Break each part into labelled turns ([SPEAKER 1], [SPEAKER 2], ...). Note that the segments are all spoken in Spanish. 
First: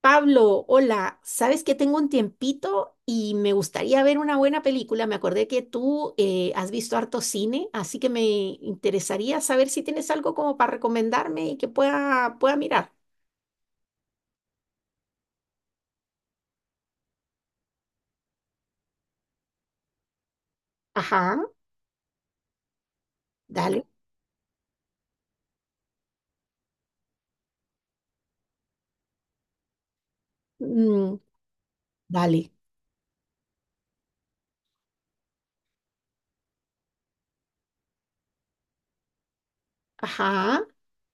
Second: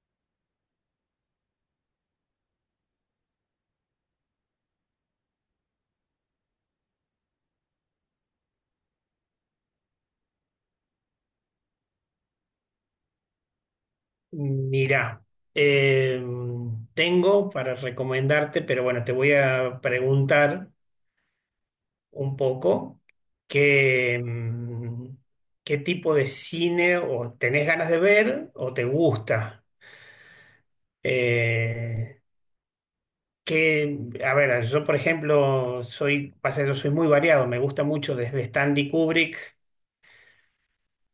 [SPEAKER 1] Pablo, hola, sabes que tengo un tiempito y me gustaría ver una buena película. Me acordé que tú has visto harto cine, así que me interesaría saber si tienes algo como para recomendarme y que pueda mirar.
[SPEAKER 2] Mira, eh, tengo para recomendarte, pero bueno, te voy a preguntar
[SPEAKER 1] Ajá,
[SPEAKER 2] un poco
[SPEAKER 1] dale.
[SPEAKER 2] qué, mm, qué tipo de cine o tenés ganas de ver o te gusta.
[SPEAKER 1] Mm,
[SPEAKER 2] Eh,
[SPEAKER 1] dale.
[SPEAKER 2] que, a ver, yo por ejemplo soy, pasa, yo soy muy variado, me gusta mucho desde Stanley Kubrick,
[SPEAKER 1] Ajá.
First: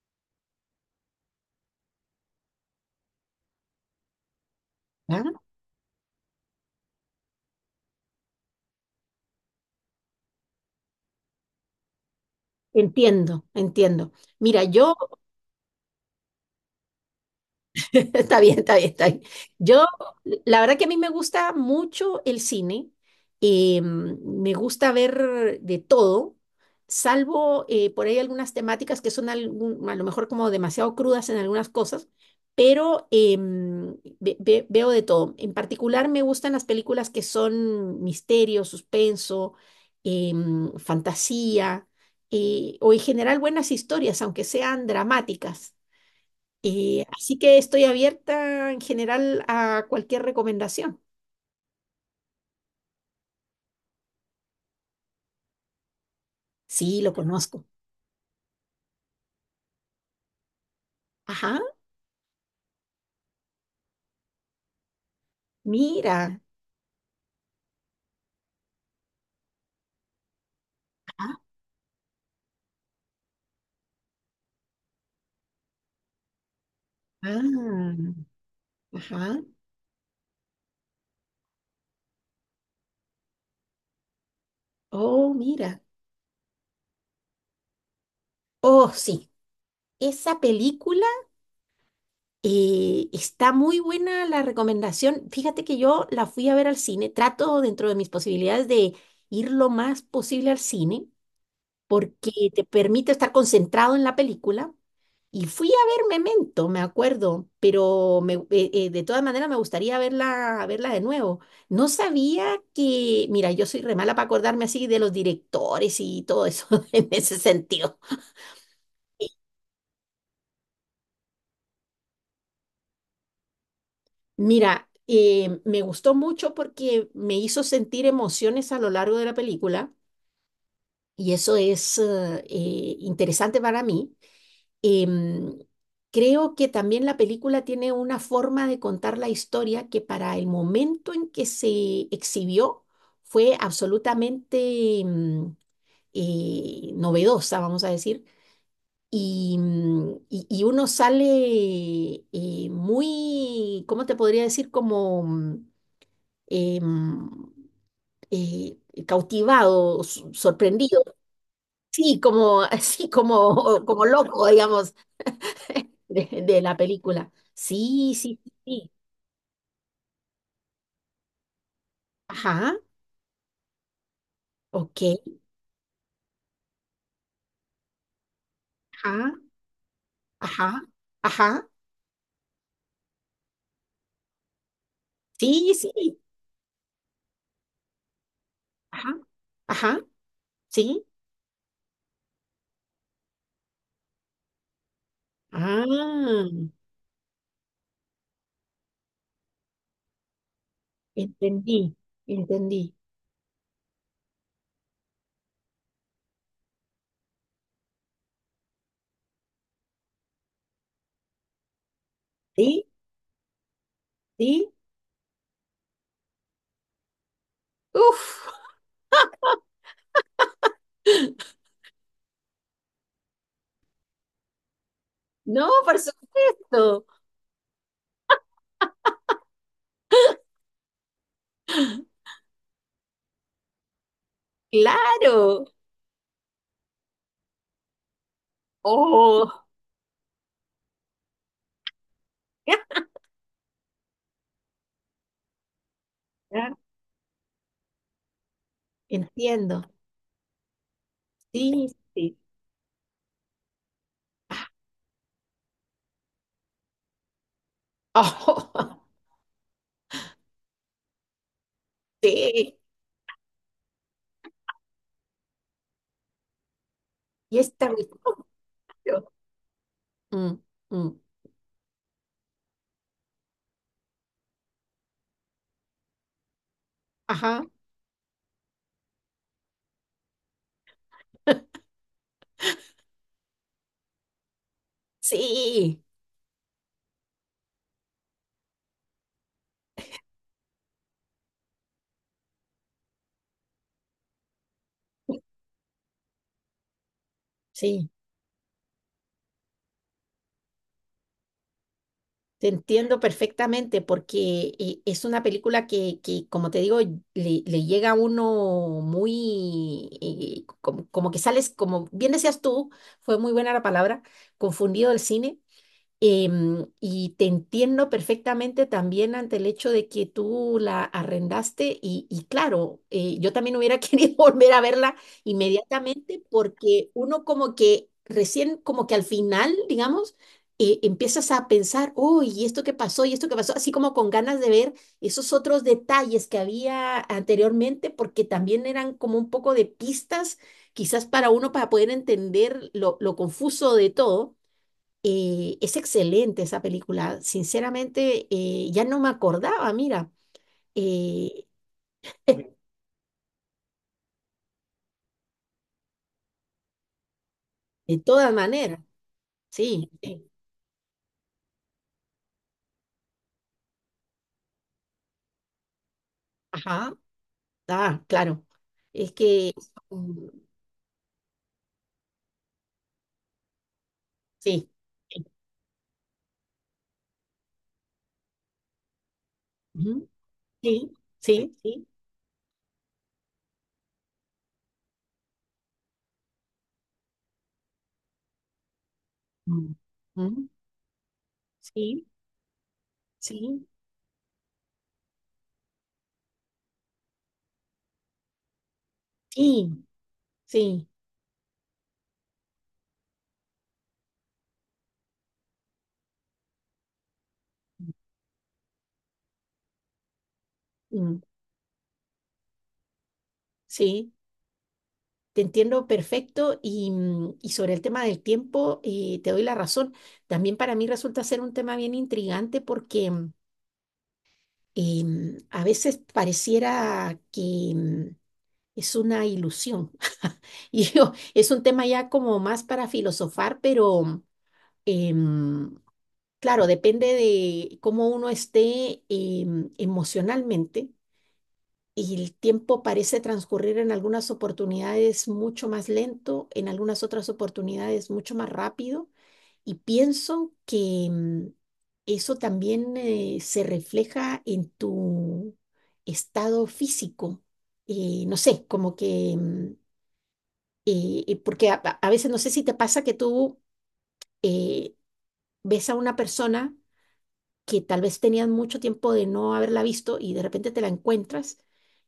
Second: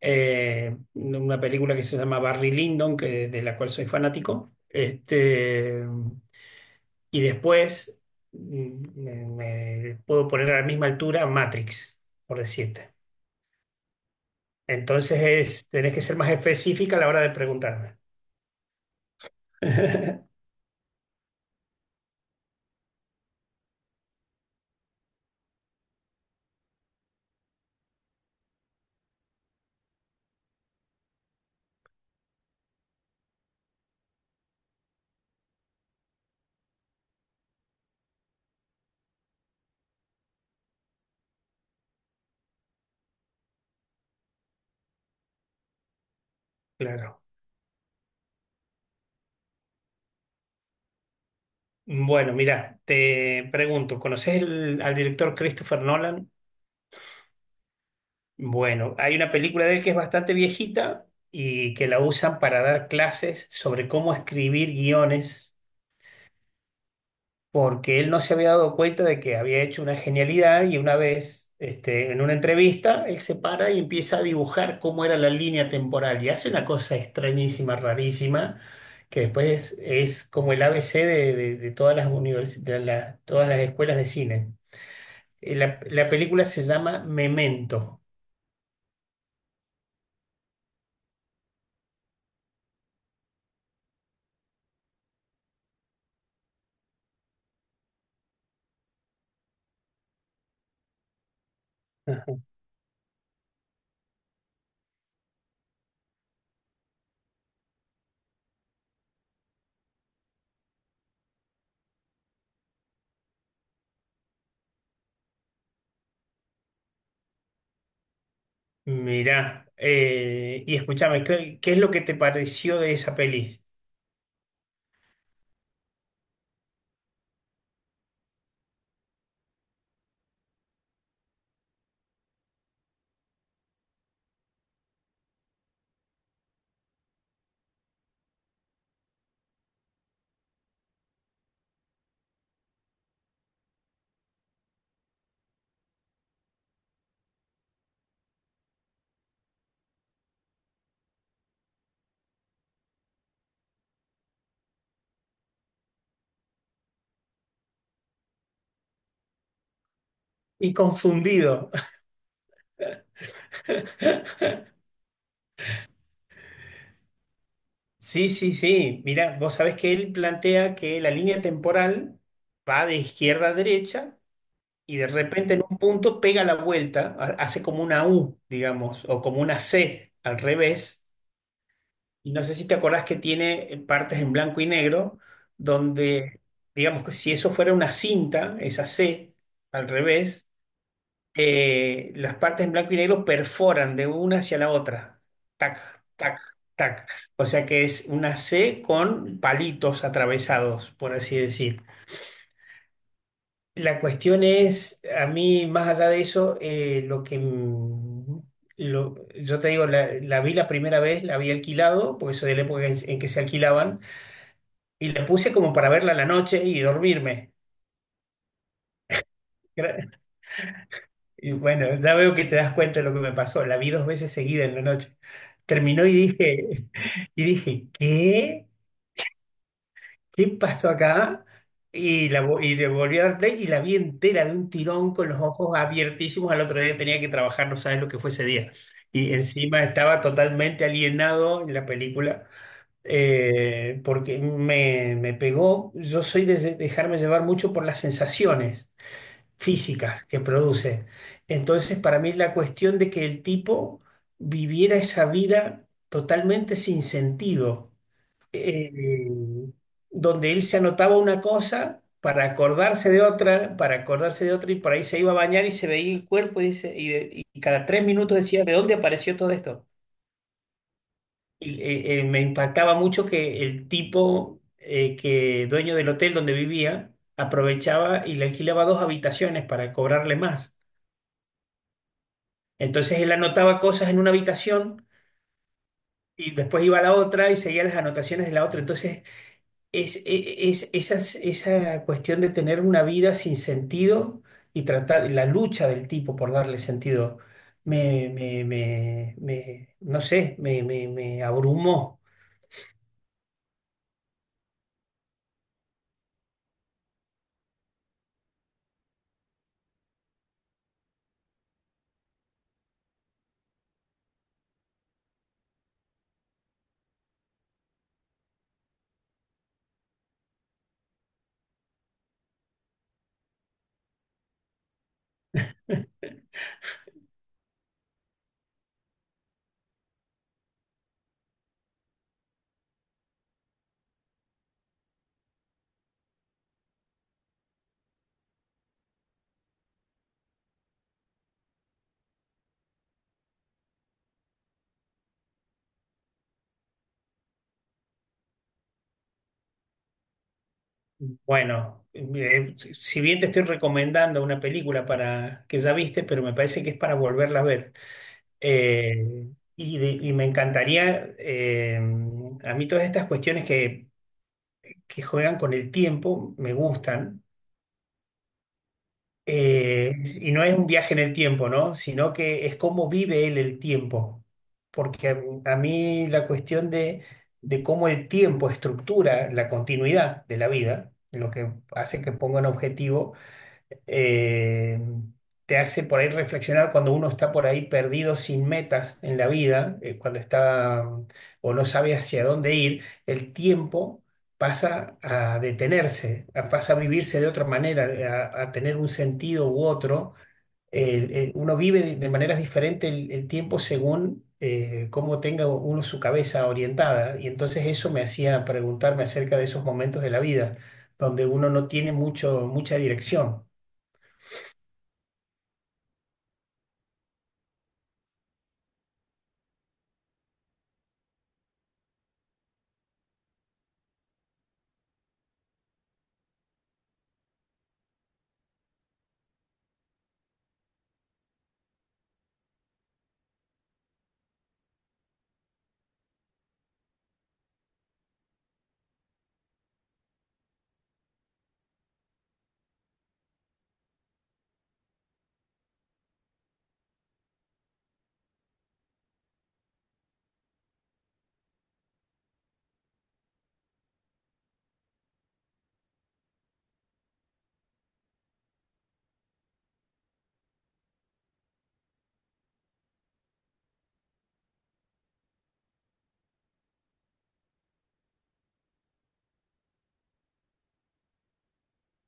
[SPEAKER 2] una película que se llama Barry Lyndon, de la cual soy fanático.
[SPEAKER 1] ¿Ya?
[SPEAKER 2] Y después me puedo poner a la misma altura Matrix, por decirte.
[SPEAKER 1] Entiendo, entiendo. Mira, yo.
[SPEAKER 2] Entonces tenés que ser más específica a la hora de preguntarme.
[SPEAKER 1] Está bien, está bien, está bien. Yo, la verdad que a mí me gusta mucho el cine. Me gusta ver de todo, salvo por ahí algunas temáticas que son a lo mejor como demasiado crudas en algunas cosas, pero veo de todo. En particular me gustan las películas que son misterio, suspenso, fantasía, o en general buenas historias, aunque sean dramáticas.
[SPEAKER 2] Claro.
[SPEAKER 1] Así que estoy abierta en general a cualquier recomendación.
[SPEAKER 2] Bueno, mira, te pregunto, ¿conoces al director Christopher Nolan?
[SPEAKER 1] Sí, lo conozco.
[SPEAKER 2] Bueno, hay una película de él que es bastante viejita
[SPEAKER 1] Ajá,
[SPEAKER 2] y que la usan para dar clases sobre cómo escribir guiones
[SPEAKER 1] mira.
[SPEAKER 2] porque él no se había dado cuenta de que había hecho una genialidad y una
[SPEAKER 1] Ajá,
[SPEAKER 2] vez, en una entrevista, él se para y empieza a dibujar cómo era la línea temporal y hace una cosa extrañísima,
[SPEAKER 1] ah,
[SPEAKER 2] rarísima, que
[SPEAKER 1] ajá.
[SPEAKER 2] después es como el ABC de todas las univers- de la- todas las escuelas de cine.
[SPEAKER 1] Oh,
[SPEAKER 2] Eh,
[SPEAKER 1] mira.
[SPEAKER 2] La, la película se llama Memento.
[SPEAKER 1] Oh, sí. Esa película está muy buena la recomendación. Fíjate que yo la fui a ver al cine. Trato dentro de mis posibilidades de ir lo más posible al cine, porque
[SPEAKER 2] Ajá.
[SPEAKER 1] te permite estar concentrado en la película. Y fui a ver Memento, me acuerdo, pero de todas maneras me gustaría verla, verla de nuevo. No sabía que, mira, yo soy re mala para acordarme así de los directores y todo eso en ese sentido.
[SPEAKER 2] Mirá, y escúchame, ¿qué es lo que te pareció de esa peli?
[SPEAKER 1] Mira, me gustó mucho porque me hizo sentir emociones a lo largo de la película y eso es interesante para mí. Em, Creo que también la película tiene una forma de contar la historia que para el momento en que se exhibió fue absolutamente novedosa, vamos a decir. Y, y uno sale muy, ¿cómo te podría decir? Como em, eh, cautivado,
[SPEAKER 2] Y
[SPEAKER 1] sorprendido,
[SPEAKER 2] confundido.
[SPEAKER 1] sí, como, así como, como loco, digamos, de la película. Sí,
[SPEAKER 2] Sí,
[SPEAKER 1] sí, sí.
[SPEAKER 2] sí,
[SPEAKER 1] Sí.
[SPEAKER 2] sí. Mira, vos sabés que él plantea que la línea temporal
[SPEAKER 1] Ajá,
[SPEAKER 2] va de izquierda a derecha y de
[SPEAKER 1] ok.
[SPEAKER 2] repente en un punto pega la vuelta, hace como una U, digamos, o
[SPEAKER 1] Ajá,
[SPEAKER 2] como una C al
[SPEAKER 1] ajá,
[SPEAKER 2] revés.
[SPEAKER 1] ajá.
[SPEAKER 2] Y no sé si te acordás que tiene partes en blanco y negro
[SPEAKER 1] Sí, sí.
[SPEAKER 2] donde, digamos que si eso fuera una cinta, esa
[SPEAKER 1] Ajá,
[SPEAKER 2] C al
[SPEAKER 1] ajá,
[SPEAKER 2] revés,
[SPEAKER 1] sí.
[SPEAKER 2] las partes en blanco y negro perforan de una hacia la otra. Tac, tac,
[SPEAKER 1] Ah,
[SPEAKER 2] tac. O sea que es una C con palitos atravesados, por así
[SPEAKER 1] entendí,
[SPEAKER 2] decir.
[SPEAKER 1] entendí.
[SPEAKER 2] La cuestión es, a mí, más allá de eso, lo que... mm, lo- yo te digo, la vi la primera vez, la había alquilado, porque soy de la
[SPEAKER 1] Sí,
[SPEAKER 2] época en que se alquilaban,
[SPEAKER 1] sí.
[SPEAKER 2] y la puse como para verla a la noche y dormirme.
[SPEAKER 1] Uf,
[SPEAKER 2] Y bueno, ya veo que te das cuenta de lo que me pasó. La vi dos veces seguida en la noche.
[SPEAKER 1] no, por
[SPEAKER 2] Terminó y dije,
[SPEAKER 1] supuesto.
[SPEAKER 2] y dije, ¿qué? ¿Qué pasó acá? Y le volví a dar play y la vi entera de un tirón con los
[SPEAKER 1] Claro.
[SPEAKER 2] ojos abiertísimos. Al otro día tenía que trabajar, no sabes lo que fue ese día. Y
[SPEAKER 1] Oh,
[SPEAKER 2] encima estaba totalmente alienado en la película,
[SPEAKER 1] ya,
[SPEAKER 2] porque me pegó. Yo soy de
[SPEAKER 1] ya,
[SPEAKER 2] de dejarme llevar mucho por las sensaciones
[SPEAKER 1] entiendo.
[SPEAKER 2] físicas que produce.
[SPEAKER 1] Sí,
[SPEAKER 2] Entonces, para mí es
[SPEAKER 1] sí.
[SPEAKER 2] la cuestión de que el tipo viviera esa vida totalmente sin sentido, eh,
[SPEAKER 1] Oh,
[SPEAKER 2] donde él se anotaba una cosa para
[SPEAKER 1] sí.
[SPEAKER 2] acordarse de otra, para acordarse de otra, y por ahí se iba a bañar y se veía el cuerpo y, dice, y, de-
[SPEAKER 1] Y
[SPEAKER 2] y cada
[SPEAKER 1] esta
[SPEAKER 2] tres
[SPEAKER 1] cuestión.
[SPEAKER 2] minutos decía, ¿de dónde
[SPEAKER 1] Claro.
[SPEAKER 2] apareció todo esto?
[SPEAKER 1] Mm, mm.
[SPEAKER 2] Y me impactaba mucho que el tipo, que dueño del hotel donde vivía,
[SPEAKER 1] Ajá,
[SPEAKER 2] aprovechaba y le alquilaba dos habitaciones para cobrarle más. Entonces él anotaba cosas en una habitación
[SPEAKER 1] sí.
[SPEAKER 2] y después iba a la otra y seguía las anotaciones de la otra. Entonces es, e- e, es, esas- esa cuestión de tener una vida sin sentido y tratar la lucha del tipo por darle sentido,
[SPEAKER 1] Sí,
[SPEAKER 2] no sé, me abrumó.
[SPEAKER 1] te entiendo perfectamente porque es una película que, como te digo, le llega a uno muy, como, como que sales, como bien decías tú, fue muy buena la palabra, confundido del cine. Y te entiendo perfectamente también ante el hecho de que tú la arrendaste y claro, yo también hubiera querido volver a verla inmediatamente porque uno como que recién, como que al final, digamos, empiezas a pensar, oh, y esto que pasó, y esto que pasó, así como con ganas de ver esos otros detalles que había anteriormente porque también eran como un poco de pistas quizás para uno para poder entender lo confuso de todo. Es excelente esa película. Sinceramente, ya no me acordaba, mira, eh,
[SPEAKER 2] Bueno, si bien te estoy recomendando una película para que ya viste, pero me parece que es para volverla a ver.
[SPEAKER 1] de todas maneras,
[SPEAKER 2] Eh, y,
[SPEAKER 1] sí,
[SPEAKER 2] de- y me
[SPEAKER 1] sí.
[SPEAKER 2] encantaría, a mí todas estas cuestiones que juegan con el tiempo me
[SPEAKER 1] Ajá,
[SPEAKER 2] gustan.
[SPEAKER 1] ah, claro. Es que,
[SPEAKER 2] Eh,
[SPEAKER 1] mm,
[SPEAKER 2] y no es un viaje en el tiempo, ¿no? Sino que es cómo vive él el tiempo.
[SPEAKER 1] sí,
[SPEAKER 2] Porque
[SPEAKER 1] sí,
[SPEAKER 2] a mí la cuestión de cómo el tiempo estructura la
[SPEAKER 1] ujú,
[SPEAKER 2] continuidad de la
[SPEAKER 1] sí,
[SPEAKER 2] vida, lo que
[SPEAKER 1] sí, sí,
[SPEAKER 2] hace que ponga un objetivo, eh, te hace por ahí reflexionar cuando uno está por ahí perdido sin metas en la
[SPEAKER 1] mm,
[SPEAKER 2] vida, cuando
[SPEAKER 1] mm,
[SPEAKER 2] está, o no sabe
[SPEAKER 1] sí,
[SPEAKER 2] hacia dónde ir, el
[SPEAKER 1] sí,
[SPEAKER 2] tiempo pasa a detenerse, pasa a vivirse de otra manera, a tener un sentido u
[SPEAKER 1] sí,
[SPEAKER 2] otro.
[SPEAKER 1] sí,
[SPEAKER 2] Uno vive de maneras diferentes el tiempo según... cómo tenga uno su cabeza orientada. Y entonces eso me hacía preguntarme acerca de esos momentos de la vida
[SPEAKER 1] mm,
[SPEAKER 2] donde uno no tiene mucha dirección.
[SPEAKER 1] sí. Te entiendo perfecto y, mm, y sobre el tema del tiempo, te doy la razón. También para mí resulta ser un tema bien intrigante porque... eh, a veces pareciera que es una ilusión. Es un tema ya como más para filosofar, pero em, claro, depende de cómo uno esté emocionalmente. Y el tiempo parece transcurrir en algunas oportunidades mucho más lento, en algunas otras oportunidades mucho más rápido. Y pienso que eso también se refleja en tu estado físico. No sé, como que, porque a veces no sé si te pasa que tú eh, ves a una persona que tal vez tenías mucho tiempo de no haberla visto y de repente te la encuentras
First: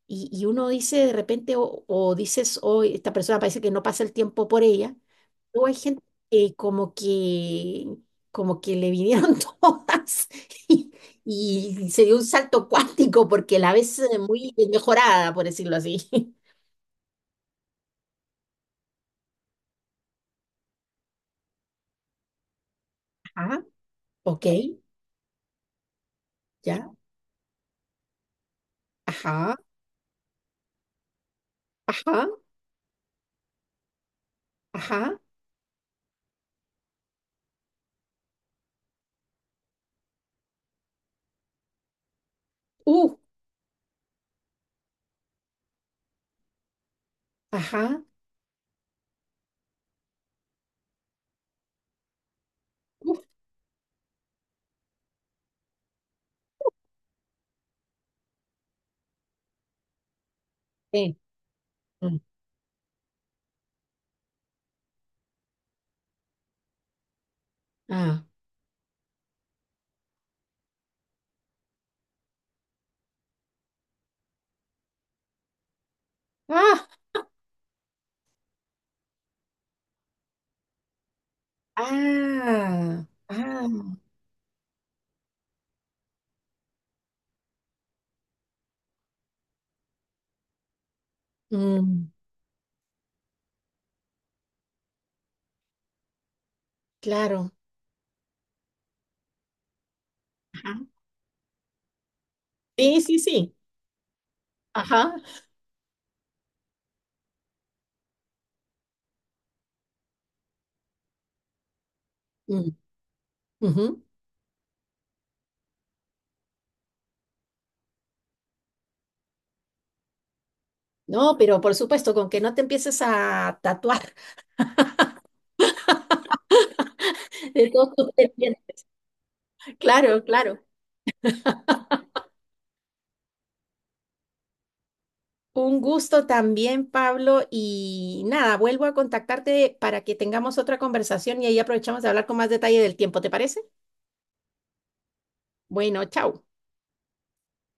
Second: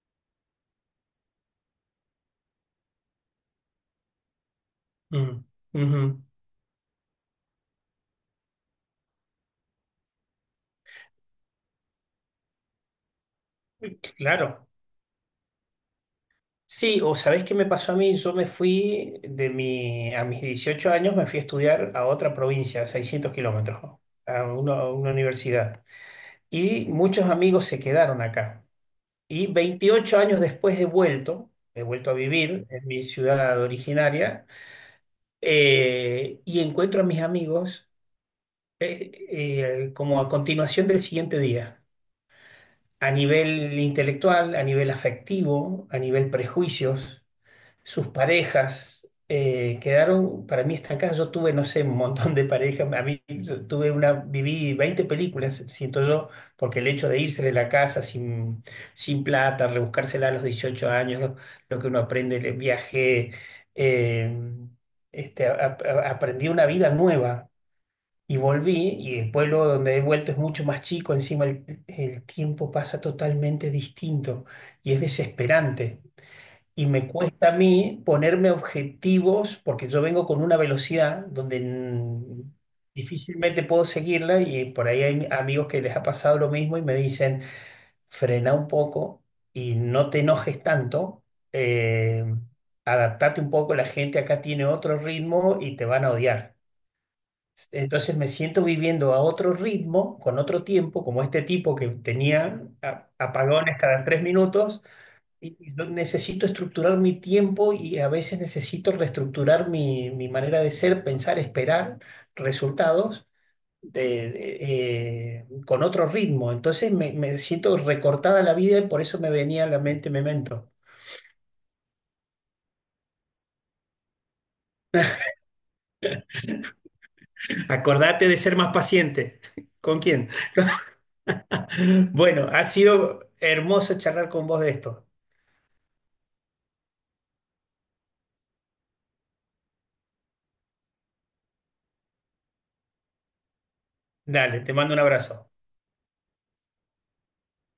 [SPEAKER 1] y uno dice de repente o dices, hoy esta persona parece que no pasa el tiempo por ella.
[SPEAKER 2] Mm,
[SPEAKER 1] Luego hay gente
[SPEAKER 2] ujú,
[SPEAKER 1] que como que, como que le vinieron todas y, y se dio un salto cuántico porque la ves muy
[SPEAKER 2] claro.
[SPEAKER 1] mejorada, por decirlo así.
[SPEAKER 2] Sí, o ¿sabés qué me pasó a mí? Yo me fui a mis 18 años me fui a estudiar a otra provincia, a 600
[SPEAKER 1] Ajá,
[SPEAKER 2] kilómetros, ¿no?
[SPEAKER 1] ok,
[SPEAKER 2] A una universidad. Y
[SPEAKER 1] ya,
[SPEAKER 2] muchos amigos se quedaron acá. Y
[SPEAKER 1] ajá,
[SPEAKER 2] 28 años después he vuelto a
[SPEAKER 1] ajá,
[SPEAKER 2] vivir en mi ciudad originaria,
[SPEAKER 1] ajá,
[SPEAKER 2] y encuentro a mis amigos, como a continuación del siguiente día,
[SPEAKER 1] uh,
[SPEAKER 2] a nivel intelectual, a nivel afectivo, a nivel prejuicios
[SPEAKER 1] ajá,
[SPEAKER 2] sus parejas, quedaron para mí estancadas. Yo tuve, no sé, un montón de parejas. A
[SPEAKER 1] uh,
[SPEAKER 2] mí yo tuve una, viví 20 películas, siento yo, porque el hecho de irse de la casa sin plata, rebuscársela a los dieciocho
[SPEAKER 1] eh,
[SPEAKER 2] años, lo que uno
[SPEAKER 1] mm,
[SPEAKER 2] aprende, el viaje, eh, aprendí una vida nueva.
[SPEAKER 1] ah,
[SPEAKER 2] Y volví, y el pueblo donde he vuelto es mucho más chico, encima el tiempo pasa totalmente distinto y es desesperante. Y
[SPEAKER 1] ah,
[SPEAKER 2] me cuesta a mí ponerme objetivos porque yo vengo con una velocidad donde,
[SPEAKER 1] ah,
[SPEAKER 2] difícilmente puedo
[SPEAKER 1] ah,
[SPEAKER 2] seguirla y por ahí hay amigos que les ha pasado lo mismo y me dicen, frena un poco y no te enojes tanto,
[SPEAKER 1] mm,
[SPEAKER 2] eh, adaptate un poco, la gente acá tiene otro ritmo y te van a odiar.
[SPEAKER 1] claro,
[SPEAKER 2] Entonces me siento viviendo a otro ritmo, con otro
[SPEAKER 1] ajá,
[SPEAKER 2] tiempo, como este tipo que tenía
[SPEAKER 1] sí, sí, sí,
[SPEAKER 2] apagones cada 3 minutos
[SPEAKER 1] ajá,
[SPEAKER 2] y yo necesito estructurar mi tiempo y a veces necesito reestructurar mi manera de ser, pensar, esperar
[SPEAKER 1] mm,
[SPEAKER 2] resultados
[SPEAKER 1] ujú.
[SPEAKER 2] de- de- con otro ritmo. Entonces me siento recortada la vida y por eso me venía a la mente Memento.
[SPEAKER 1] No, pero por supuesto, con que no te empieces a tatuar. Estuvo
[SPEAKER 2] Acordate
[SPEAKER 1] súper
[SPEAKER 2] de
[SPEAKER 1] bien.
[SPEAKER 2] ser más paciente. ¿Con
[SPEAKER 1] Claro,
[SPEAKER 2] quién?
[SPEAKER 1] claro.
[SPEAKER 2] Bueno, ha sido hermoso charlar con vos de esto.
[SPEAKER 1] Un gusto también, Pablo. Y nada, vuelvo a contactarte para que tengamos otra conversación y ahí aprovechamos de hablar con más detalle del tiempo, ¿te parece?
[SPEAKER 2] Dale, te mando un abrazo.
[SPEAKER 1] Bueno, chao.